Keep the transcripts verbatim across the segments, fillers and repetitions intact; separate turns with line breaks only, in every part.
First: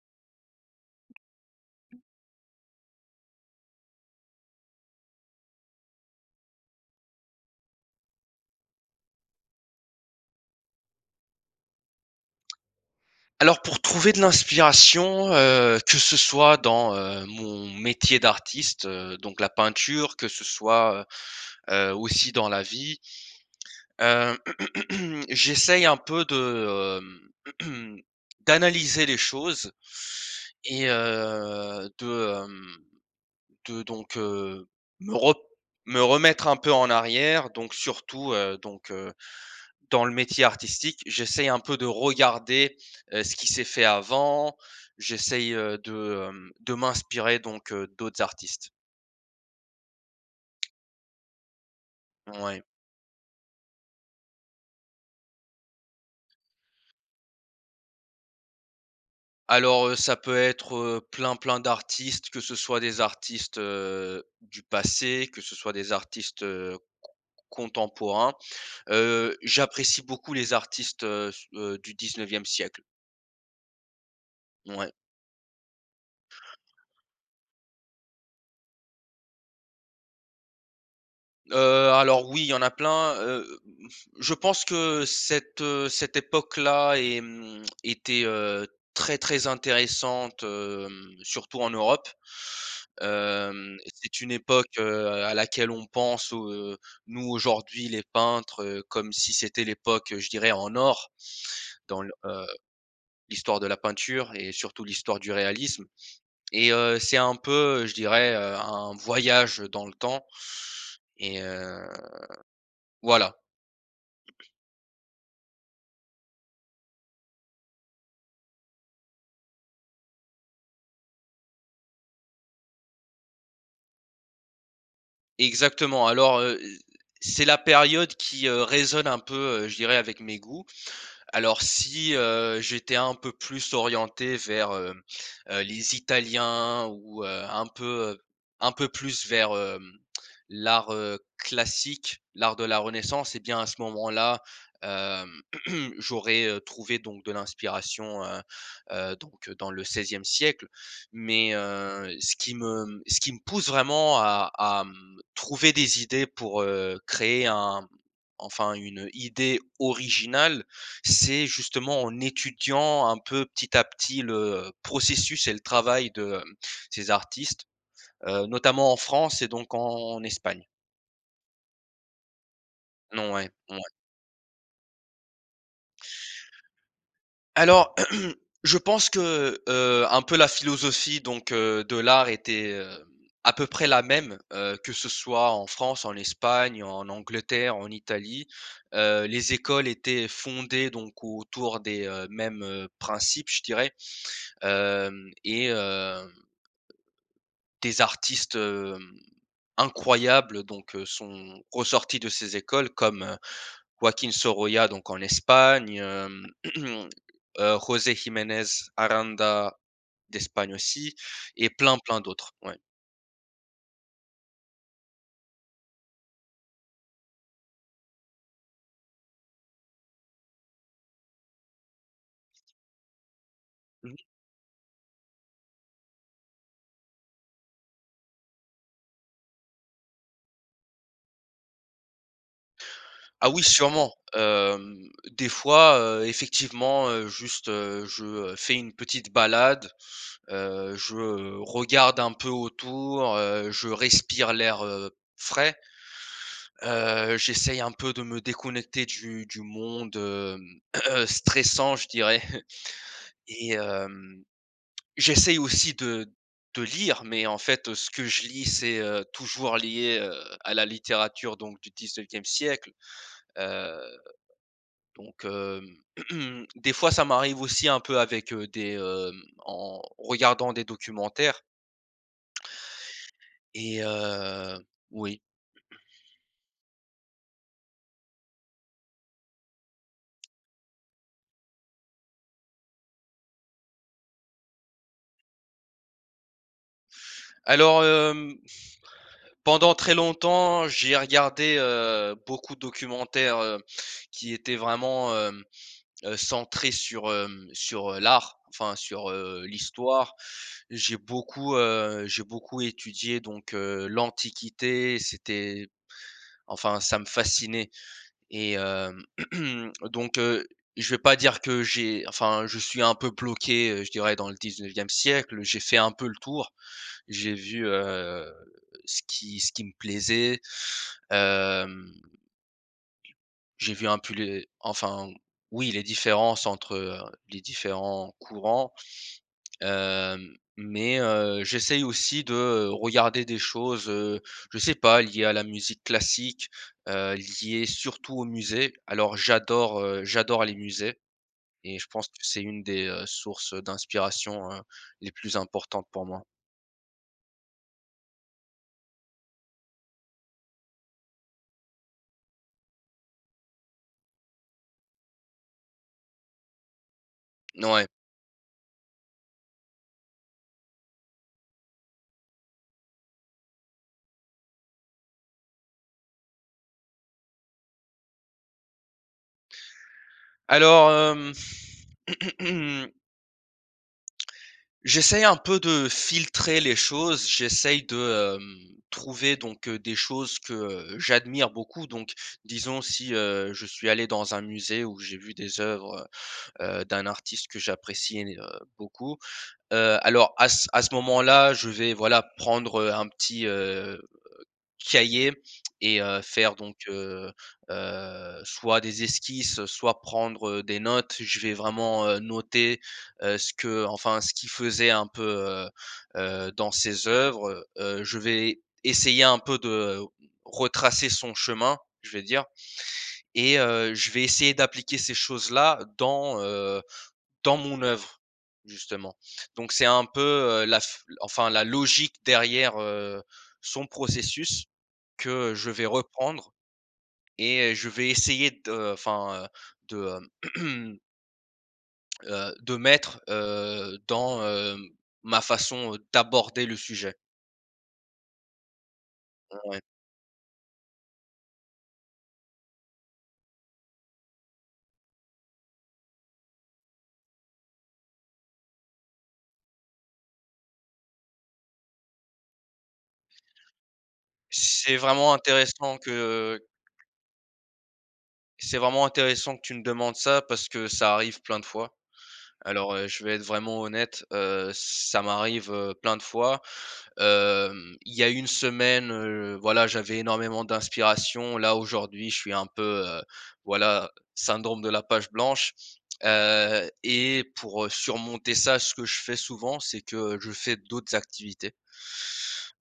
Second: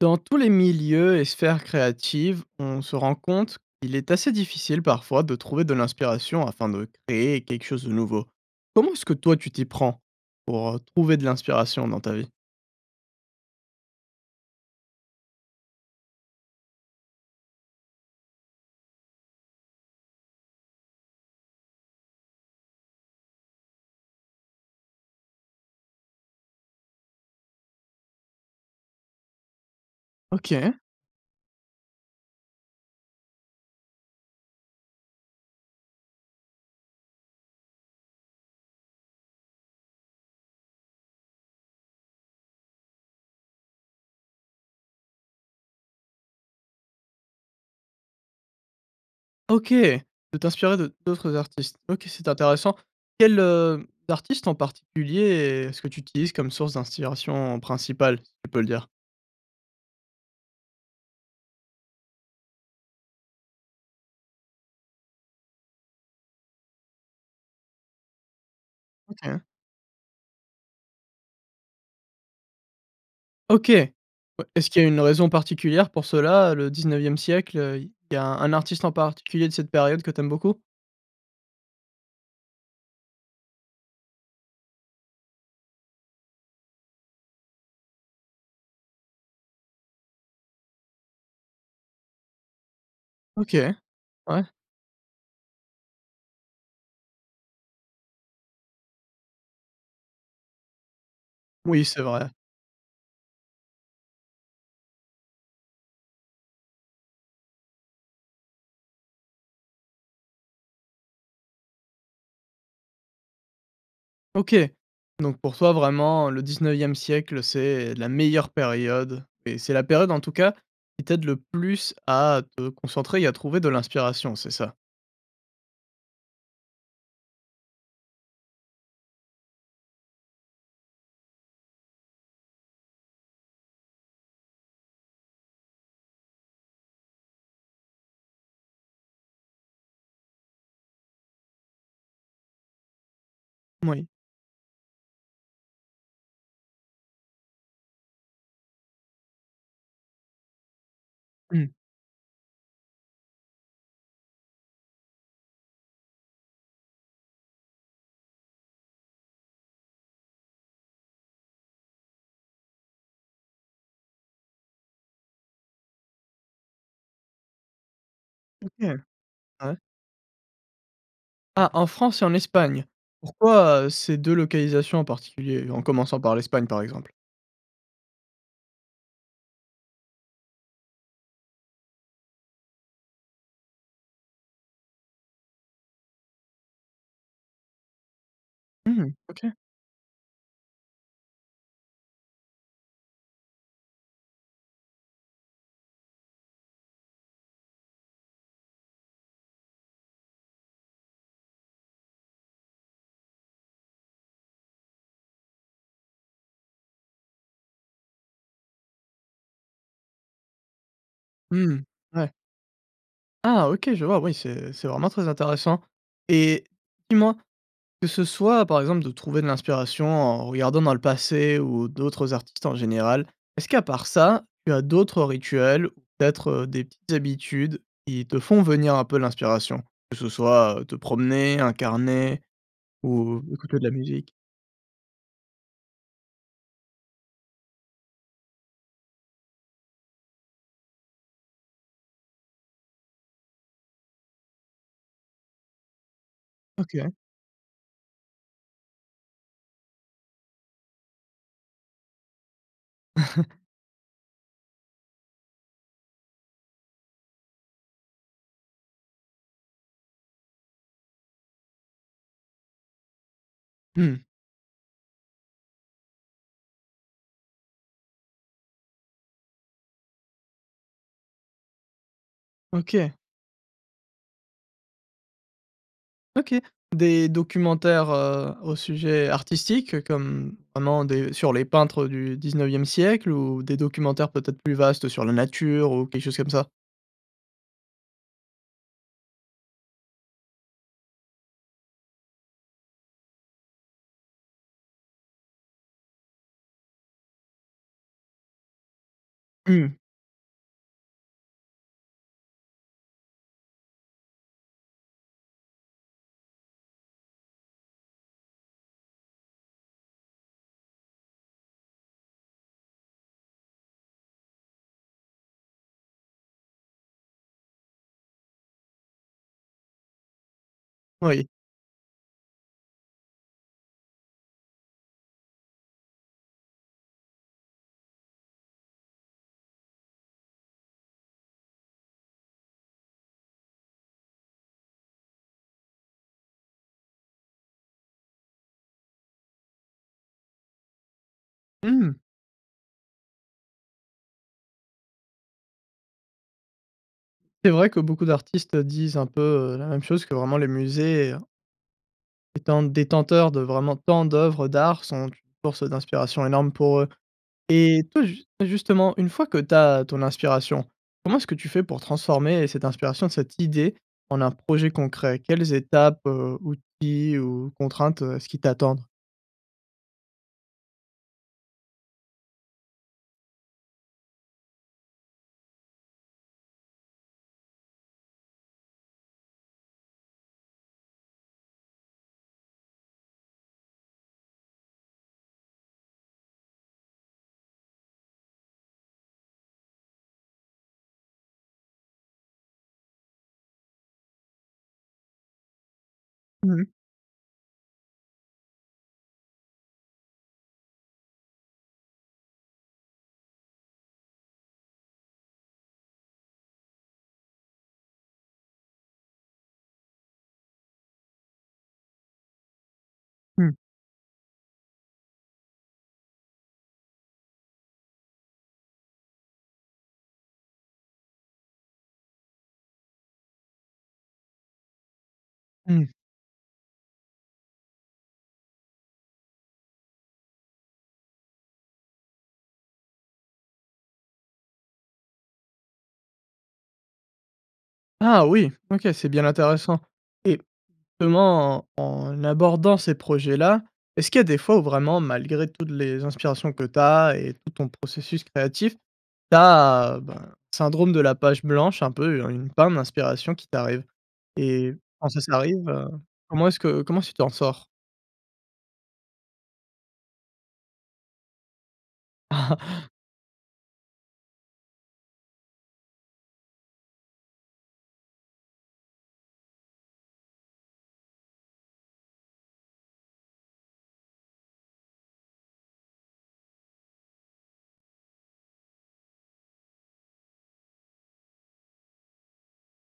Dans tous les milieux et sphères créatives, on se rend compte, qu'il est assez difficile parfois, de trouver de l'inspiration afin de créer quelque chose de nouveau. Comment est-ce que toi tu t'y prends, pour, heu, trouver de l'inspiration dans ta vie?
Alors pour trouver de l'inspiration, heu, que ce soit dans, heu, mon métier d'artiste, heu, donc la peinture, que ce soit, heu heu, aussi dans la vie heu, j'essaye un peu de, hem d'analyser les choses,
OK.
et heu, de, hem, de donc, heu, me re me remettre un peu en arrière, donc, surtout heu, donc, heu, dans le métier artistique, j'essaye un peu de regarder, heu, ce qui s'est fait avant. J'essaye, heu, de, hem, de m'inspirer donc, heu, d'autres, artistes.
OK, tu peux t'inspirer de d'autres artistes. OK, c'est
Ouais.
intéressant. Quels, heu, artistes en particulier, est-ce que tu utilises comme source d'inssiration principale, si tu peux le dire?
Alors, heu, ça peut être, heu, plein, plein d'artistes. Que ce soit des artistes, heu, du passé, que ce soit des artistes, heu, c c contemporains. Heu,
OK.
j'apprécie beaucoup les artistes, heu, s heu, du dix-neuvième siècle.
OK. Heu, est-ce qu'il y a
Ouais.
une raison particulière pour cela, le dix-neuvième siècle? Heu, il y il y a un artiste en particulier de cette période que tu aimes beaucoup?
Heu, alors, oui, il y en a plein. Heu heu, m f je pense que, cette, heu, cette époque-là, est, mmh était heu, très, très intéressante, hem, surtout en Europe.
OK,
Hem et c'est une
ouais.
époque, heu, à laquelle on pense où, heu, nous aujourd'hui, les peintres, heu, comme si c'était l'époque, je dirais: «en or».
Oui, c'est
Dans l
vrai.
heu, l'histoire de la peinture et surtout l'histoire du réalisme, et heu, c'est un peu, heu, je dirais, heu, un voyage dans le temps. Et heu voilà.
OK. Donc pour toi, vraiment le dix-neuvième siècle, c'est la meilleure période. Et c'est la période, en tout cas, qui t'aide, le plus, à te concentrer et à trouver de l'inspiration, c'est ça?
Exactement. Alors, heu heu, c'est la période qui, heu, résonne un peu, heu, je dirais avec mes goûts. Alors si, heu, j'étais un peu plus orienté vers, hem, heu, les Italiens, ou heu, un peu, heu, un peu plus vers, hem, l'art, heu, classique, l'art de la Renaissance et bien, à ce
Moui.
moment-là, hem, j'aurais, heu, trouvé, donc de l'inspiration, heu heu, donc, heu, dans le seizième siècle. Mais,
Mmh.
heu, ce qui me ce qui me pousse vraiment à à, mmh, trouver des idées pour heu, créer un enfin, une idée originale, c'est, justement, en étudiant, un peu, petit à petit le processus et le travail de, hem, ces artistes. Heu, notamment en
OK.
France et donc
Ouais.
en Espagne.
Ah, en France et en Espagne?
Non ouais. Mouais.
Pourquoi, ces deux localisations en particulier? En commençant par l'Espagne, par exemple?
Alors, je pense que, heu heu, un peu la philosophie, donc, heu, de l'art, était, heu, à peu près la même, heu, que ce soit en France, en Espagne, en Angleterre, en Italie.
Mmh mh.
Heu, les
OK.
écoles étaient fondées, donc, autour des, heu, mêmes, heu, principes, je dirais. Hem et heu des artistes, hem, incroyables, donc, heu, sont ressortis de ces écoles. Comme, heu, Joaquín Sorolla, donc en Espagne, hem, heu, José Jiménez Aranda, d'Espagne aussi, et
Mmh.
plein, plein
Ouais.
d'autres. Ouais.
Ah OK, je vois, oui, c'est c'est vraiment très intéressant. Et dis-moi, que ce soit, par exemple, de trouver de l'inspiration en regardant dans le passé, ou, d'autres artistes en général, est-ce qu'à part
Mmh mh.
ça, tu as d'autres rituels? Ou peut-être, heu, des petites habitudes, qui te font venir un peu l'inspiration? Que ce soit, te promener, un carnet ou
Ah oui
écouter de la
sûrement.
musique?
Hem, des fois, heu, effectivement, heu, juste, heu, je, heu, fais une petite balade, heu, je, heu, regarde un peu autour, heu, je respire l'air, heu, frais,
OK.
heu, j'essaye un peu de me déconnecter du du monde, hem, stressant, je dirais et hem, j'essaye aussi de de lire, mais en fait, ce que je lis c'est, heu, toujours lié, heu, à la littérature, donc du dix-neuvième siècle, heu,
Mmh.
donc, hem, des fois ça m'arrive aussi un peu avec, heu, des, hem en en regardant des documentaires
OK.
et heu oui.
OK. Des documentaires, heu, au sujet artistique? Heu, comme comment des sur les peintres du dix-neuvième siècle? Ou des documentaires peut-être plus vastes, sur la nature, ou quelque chose comme ça?
Alors hem, pendant très longtemps, j'ai regardé, heu, beaucoup de documentaires, heu, qui étaient vraiment hem, heu, centrés sur, hem, sur, heu, l'art, enfin sur, heu,
Mmh.
l'histoire. J'ai beaucoup, heu, j'ai beaucoup étudié donc, heu, l'Antiquité, c'était enfin ça me fascinait. Et hem, donc, heu, je vais pas dire que j'ai enfin, je suis un peu bloqué, heu, je dirais dans le dix-neuvième siècle. J'ai fait un peu le tour. J'ai vu, heu, ce qui ce qui me plaisait,
Oui.
hem j'ai vu un pu les enfin, oui, les différences, entre, heu, les différents courants. Hem, mais heu, j'essaye aussi de, heu, regarder des choses, heu, je sais pas, liées à la musique classique, heu, liées surtout aux musées. Alors j'adore, heu, j'adore les musées. Et je
Mmh.
pense que c'est une des, heu, sources d'inspiration, heu, les plus importantes pour moi.
C'est vrai que beaucoup d'artistes, heu, disent un peu, heu, la même chose que vraiment les musées étant détenteurs de vraiment tant d'oeuvres d'art, sont une source d'inspiration énorme pour eux
N ouais.
et toi, just et justement, une fois que tu as ton inspiration, comment est-ce que tu fais pour transformer cette inspiration, cette idée, en un projet concret? Quelles étapes, heu, outils ou contraintes, heu, est-ce qui t'attendrent?
Alors, hem j'essaye un peu de filtrer les choses, j'essaye de, hem, trouver donc, heu, des choses que, heu, j'admire beaucoup. Donc, disons si, heu, je suis allé dans un musée où j'ai vu des oeuvres, heu heu, d'un artiste que j'apprécie én heu, beaucoup, heu, alors à c à ce moment-là, je vais, voilà, prendre, heu, un petit, heu, cahier et heu,
Mmh
faire
mh.
donc heu heu, soit des esquisses, heu, soit prendre, heu, des notes. Je vais vraiment, heu, noter, heu, ce que enfin, ce qu'il faisait un peu, heu heu, dans ses oeuvres, heu, je vais essayer un peu de retracer son chemin, je vais dire
Mmh.
et heu, je vais essayer d'appliquer ces choses-là dans, heu, dans mon oeuvre, justement. Donc c'est un peu, heu, la f enfin, la logique derrière, heu, son processus, que je vais
Mmh.
reprendre et heu, je vais essayer de enfin, heu, de heu heu, de mettre, heu, dans, heu, ma façon, heu, d'aborder le sujet.
Ah oui, OK. C'est bien
Heu ouais.
intéressant et ement en abordant ces projets-là, est-ce qu'il y a des fois où vraiment, malgré toutes les inspirations que tu as et tout ton processus créatif, tu as, heu, ben, syndrome de la page blanche, un peu, heu, une panne d'inspiration qui t'arrives? Et
C'est
quand ça,
vraiment
ça arrive, heu,
intéressant que,
comment est-ce
heu
que comment est-ce que tu t'en sors?
c'est vraiment intéressant que tu me demandes ça, parce que ça arrive plein de fois. Alors, heu, je vais être vraiment honnête, heu, ça m'arrive, heu, plein de fois, hem, il y a une semaine, heu, voilà, j'avais énormément d'inspiration. Là, aujourd'hui, je suis un peu, heu, voilà, syndrome de la page blanche, heu et pour, heu, surmonter ça, ce que je fais souvent, c'est que, heu, je fais d'autres activités.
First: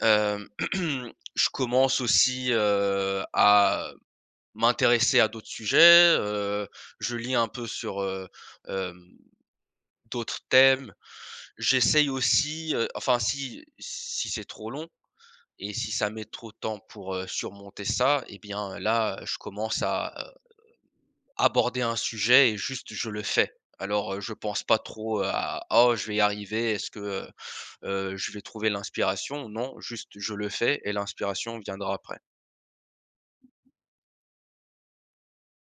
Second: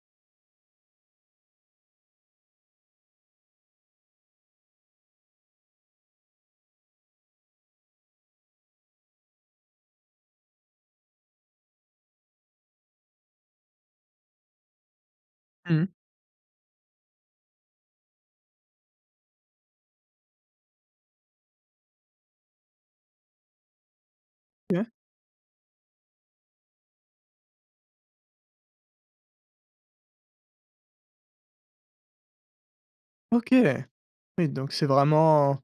Hem, je commence aussi, heu, à m'intéresser à d'autres sujets, heu, je lis un peu sur, heu, hem, d'autres thèmes. J'essaye aussi, heu, enfin, si si c'est trop long et
Mmh mh.
si ça met trop de temps pour, heu, surmonter ça et bien, là, je commence à, heu, aborder un sujet et juste je le fais. Alors, heu, je pense pas
OK.
trop à «Oh je vais y arriver. Est-ce que, heu heu, je vais trouver l'inspiration?», non juste je le fais et l'inspiration viendra après.
OK. Oui, donc c'est vraiment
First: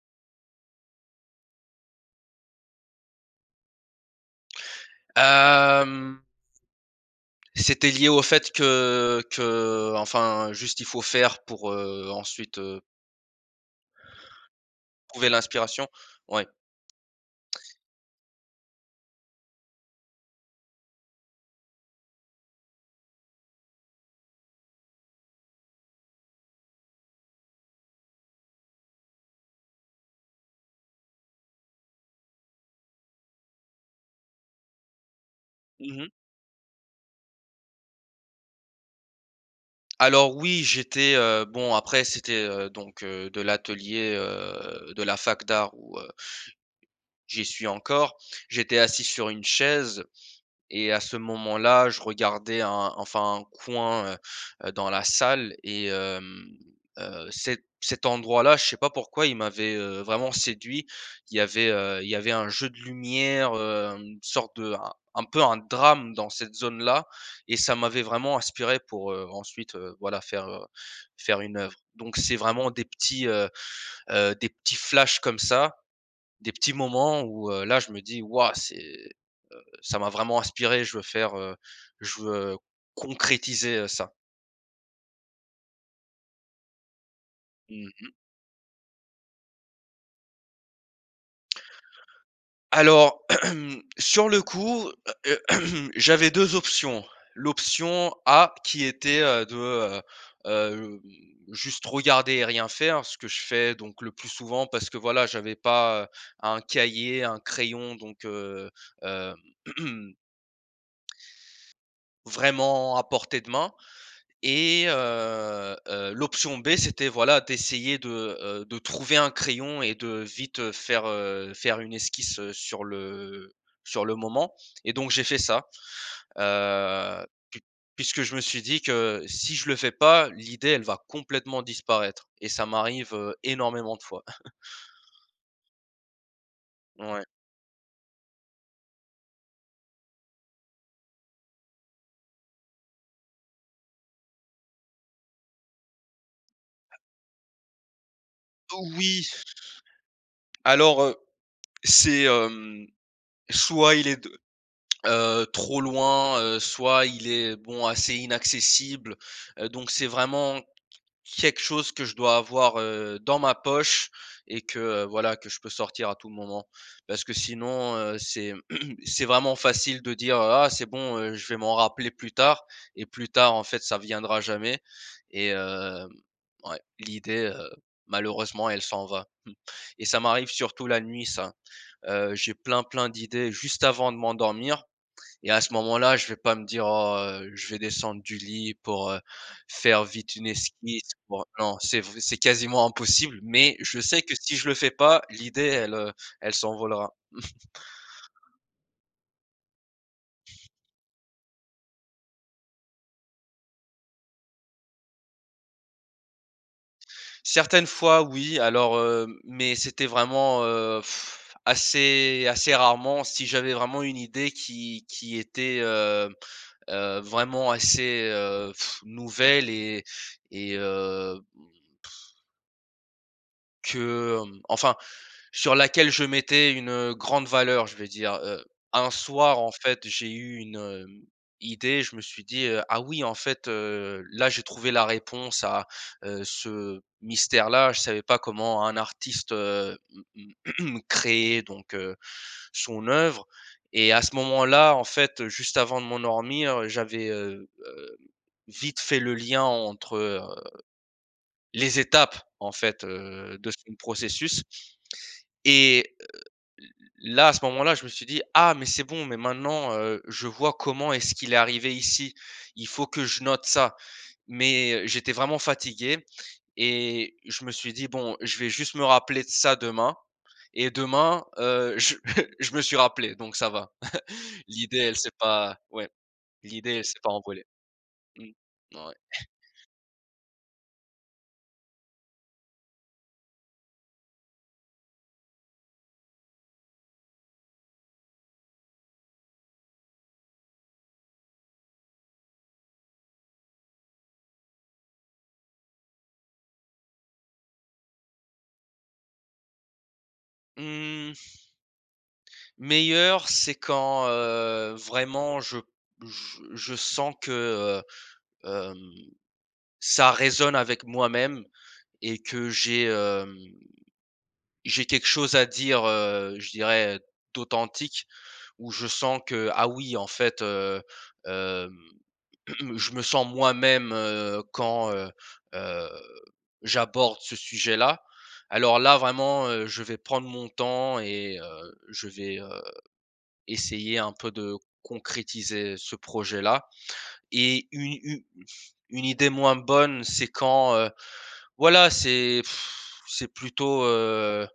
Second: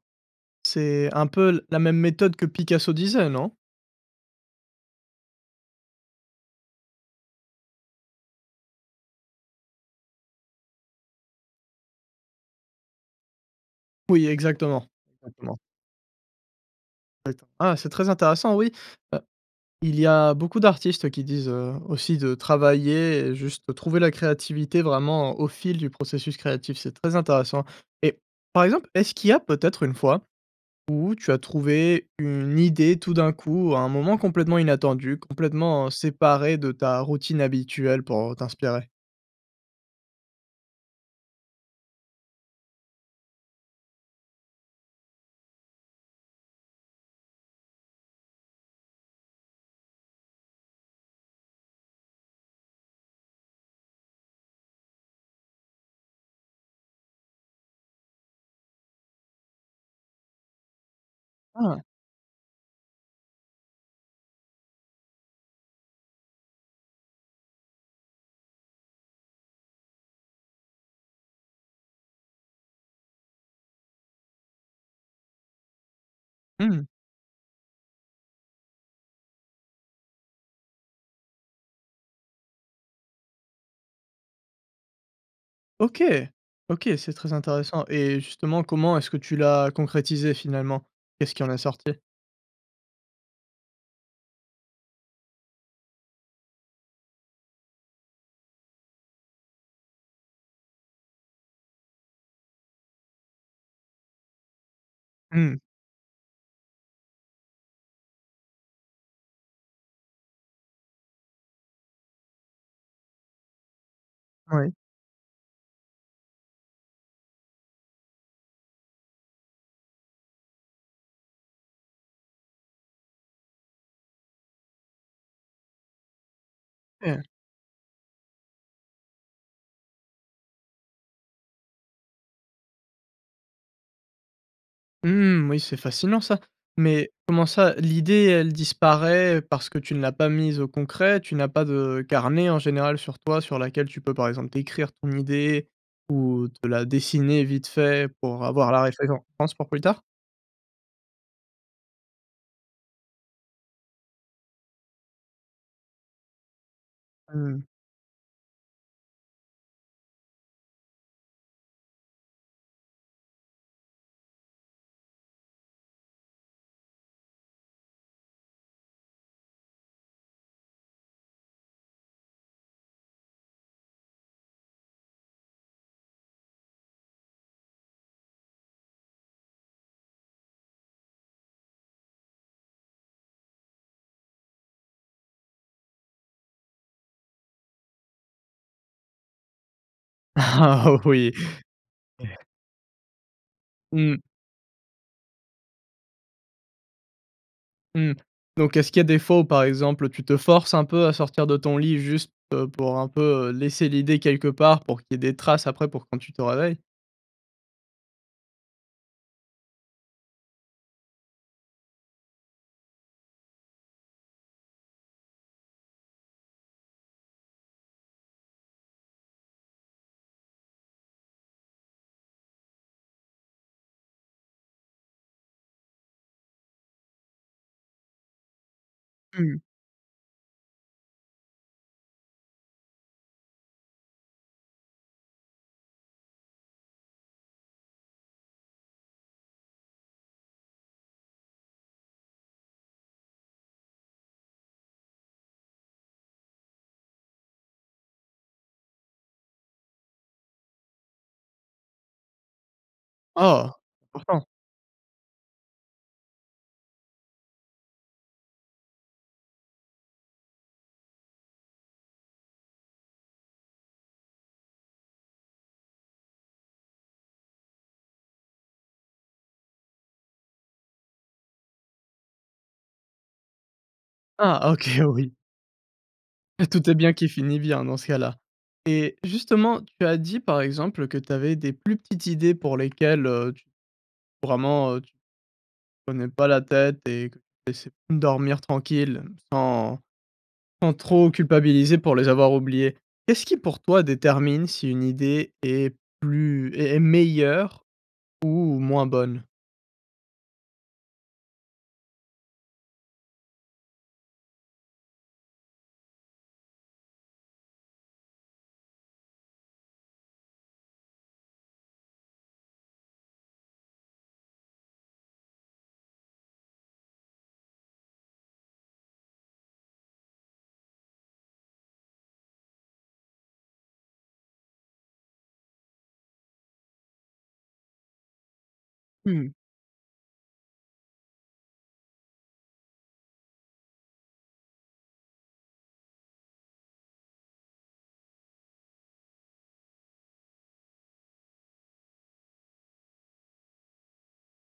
c'est un peu l la même méthode que Picasso disait, non?
Hem c'était lié au fait que que enfin, juste il faut faire pour, heu, ensuite, heu
Oui, exactement,
trouver
exactement.
l'inspiration, ouais.
Ah et t'en ah, c'est très intéressant, oui, heu, il y a beaucoup d'artistes, heu, qui disent, heu, aussi de travailler et juste trouver la créativité vraiment, au fil du processus créatif, c'est très intéressant et par exemple, est-ce qu'il y a peut-être une fois où tu as trouvé une idée, tout d'un coup, à un moment complètement inattendu, complètement
Mmh mh.
séparé de ta routine habituelle pour, heu, t'inspirer?
Alors oui, j'étais heu, bon après c'était, heu, donc heu, de l'atelier, heu, de la fac d'art où heu j'y suis encore. J'étais assis sur une chaise et à ce moment-là, je regardais un enfin un coin, heu heu, dans la salle et hem, heu, cet cet endroit-là, je sais pas pourquoi, il m'avait, heu, vraiment séduit. Il y
Ah
avait,
ouais.
heu, il y avait un jeu de lumière, heu, une sorte de un un peu un drame dans cette zone-là et ça m'avait vraiment inspiré pour, heu, ensuite, heu, voilà faire, heu, faire une œuvre. Donc c'est vraiment des petits, heu heu, des petits flashs comme ça, des
Mmh
petits
mh.
moments où, heu, là je me dis: «Ouah! C'est heu, ça m'a vraiment inspiré je veux faire, heu, je veux, heu, concrétiser, heu, ça».
OK! OK, c'est très intéressant
Mmh mh.
et justement, comment est-ce que tu l'as concrétisé finalement? Qu'est-ce qui en est sorti?
Alors, sur le coup j'avais deux options. L'option A qui était, heu, de heu, hem, juste regarder et rien faire, ce que je fais donc le plus souvent parce que, voilà, j'avais
Mmh.
pas, heu, un cahier, un crayon donc, heu, hem vraiment à portée de main
Oui.
et heu heu, l'option B c'était voilà d'essayer de, heu, de trouver un crayon et de vite, heu, faire, heu, faire une esquisse, heu, sur le sur le moment et donc, j'ai fait ça, heu,
Et
pui puisque je me suis dit que si je le fais pas, l'idée, elle va complètement disparaître et ça m'arrive, heu, énormément de fois.
Mmh oui, c'est fascinant ça. Mais
Ouais.
comment ça, l'idée, elle disparaît parce que tu ne l'as pas mise au concret? Tu n'as pas de carnet en général sur toi, sur laquelle, tu peux par exemple décrire ton idée ou de la dessiner vite fait pour avoir la
Oui.
référenhence pour plus tard?
Alors heu, c'est hem soit il est de heu, trop loin, heu, soit il est,
Mmh.
bon, assez inaccessible, heu, donc c'est vraiment qu quelque chose que je dois avoir, heu, dans ma poche et que, heu, voilà, que je peux sortir à tout moment. Parce que sinon, heu, c'est c'est vraiment facile de dire, heu: «Ah! C'est bon, heu, je vais m'en rappeler plus tard» et plus tard, en fait, ça viendra jamais et hem, ouais, l'idée, heu, malheureusement elle s'en va et ça m'arrive surtout la nuit ça. Heu, j'ai plein, plein d'idées juste avant de m'endormir et à ce moment-là, je vais pas me dire: «Oh, heu, je vais descendre du lit pour, heu, faire vite une
Ah
esquisse,
oui!
pour» non, c'est vr c'est quasiment impossible, mais je
Mmh.
sais que si je le fais pas l'idée elle, heu, elle s'envolera.
Mmh. Donc est-ce qu'il y a des fois où, par exemple, heu, tu te forces un peu à sortir de ton lit juste, heu, pour un peu, heu, laisser l'idée quelque part pour qu'il y ait des traces après pour quand tu te réveilles?
Certaines fois, oui, alors, heu, mais c'était vraiment, heu, assez, assez rarement. Si j'avais vraiment une idée qui qui était, heu heu, vraiment assez, heu, nouvelle et et heu, pff que, hem, enfin, sur laquelle je mettais une, heu, grande valeur je veux dire. Heu, un soir
Mmh.
en fait j'ai eu une, hem, idée, je me suis dit, heu: «Ah! oui, en fait, heu, là, j'ai trouvé la réponse à, heu, ce mystère-là», je savais pas comment un artiste, heu, mmh mmh, créait, donc heu, son œuvre et à ce moment-là, en fait, heu, juste avant de m'endormir, heu, j'avais, heu heu, vite fait le lien entre, heu, les étapes, en fait, heu, de
Oh!
son
Important.
processus et heu, l l là, à ce moment-là, je me suis dit: «Ah! Mais c'est bon, mais maintenant, heu, je vois comment est-ce qu'il est arrivé ici, il faut que je note ça». Mais, heu, j'étais vraiment fatigué et je me suis dit: «Bon, je vais juste me rappeler de ça demain» et demain, heu, je je me suis rappelé, donc ça va!
Ah, OK,
L'idée, elle s'est
oui.
pas, ouais,
Et tout est
l'idée, elle
bien
s'est
qui
pas
finit
envolée.
bien, dans ce cas-là
Mmh. Ouais.
et justement, tu as dit par exemple que tu avais des plus petites idées pour lesquelles, heu, tu vraiment, heu, tu prenais pas la tête et que essai dormir tranquille sans sans trop culpabiliser pour les avoir oubliées. Qu'est-ce qui pour toi détermine si une idée est plus est est meilleure ou moins bonne?
Mmh. Meilleure c'est quand, heu, vraiment je p je je sens que, heu, hem, ça résonne avec moi-même et que j'ai, hem, j'ai quelque chose à dire, heu, je dirais, d'authentique, où je sens que: «Ah oui en fait, heu, hem, je me sens moi-même», heu, quand, heu heu, j'aborde ce sujet-là. Alors là,
Mmh.
vraiment, heu, je vais prendre mon temps et heu, je vais, heu, essayer un peu de concrétiser ce projet-là et une u une idée moins bonne c'est quand, heu, voilà, c'est c'est plutôt, heu,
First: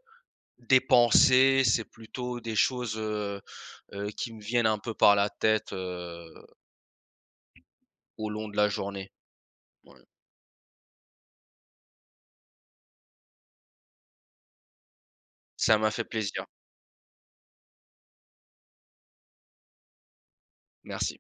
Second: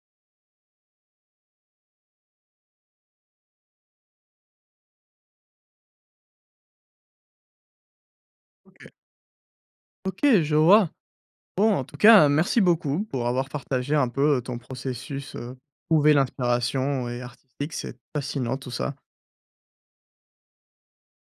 des pensées, c'est plutôt des choses, heu heu, qui me viennent un peu par la tête, heu au long de la
OK.
journée. Mouais.
OK, je vois. Bon, en tout cas, merci beaucoup pour avoir partagé un peu, heu, ton processus, heu,
Ça m'a fait
trouver
plaisir.
l'inspiration et artistique, c'est, fascinant tout ça.
Merci.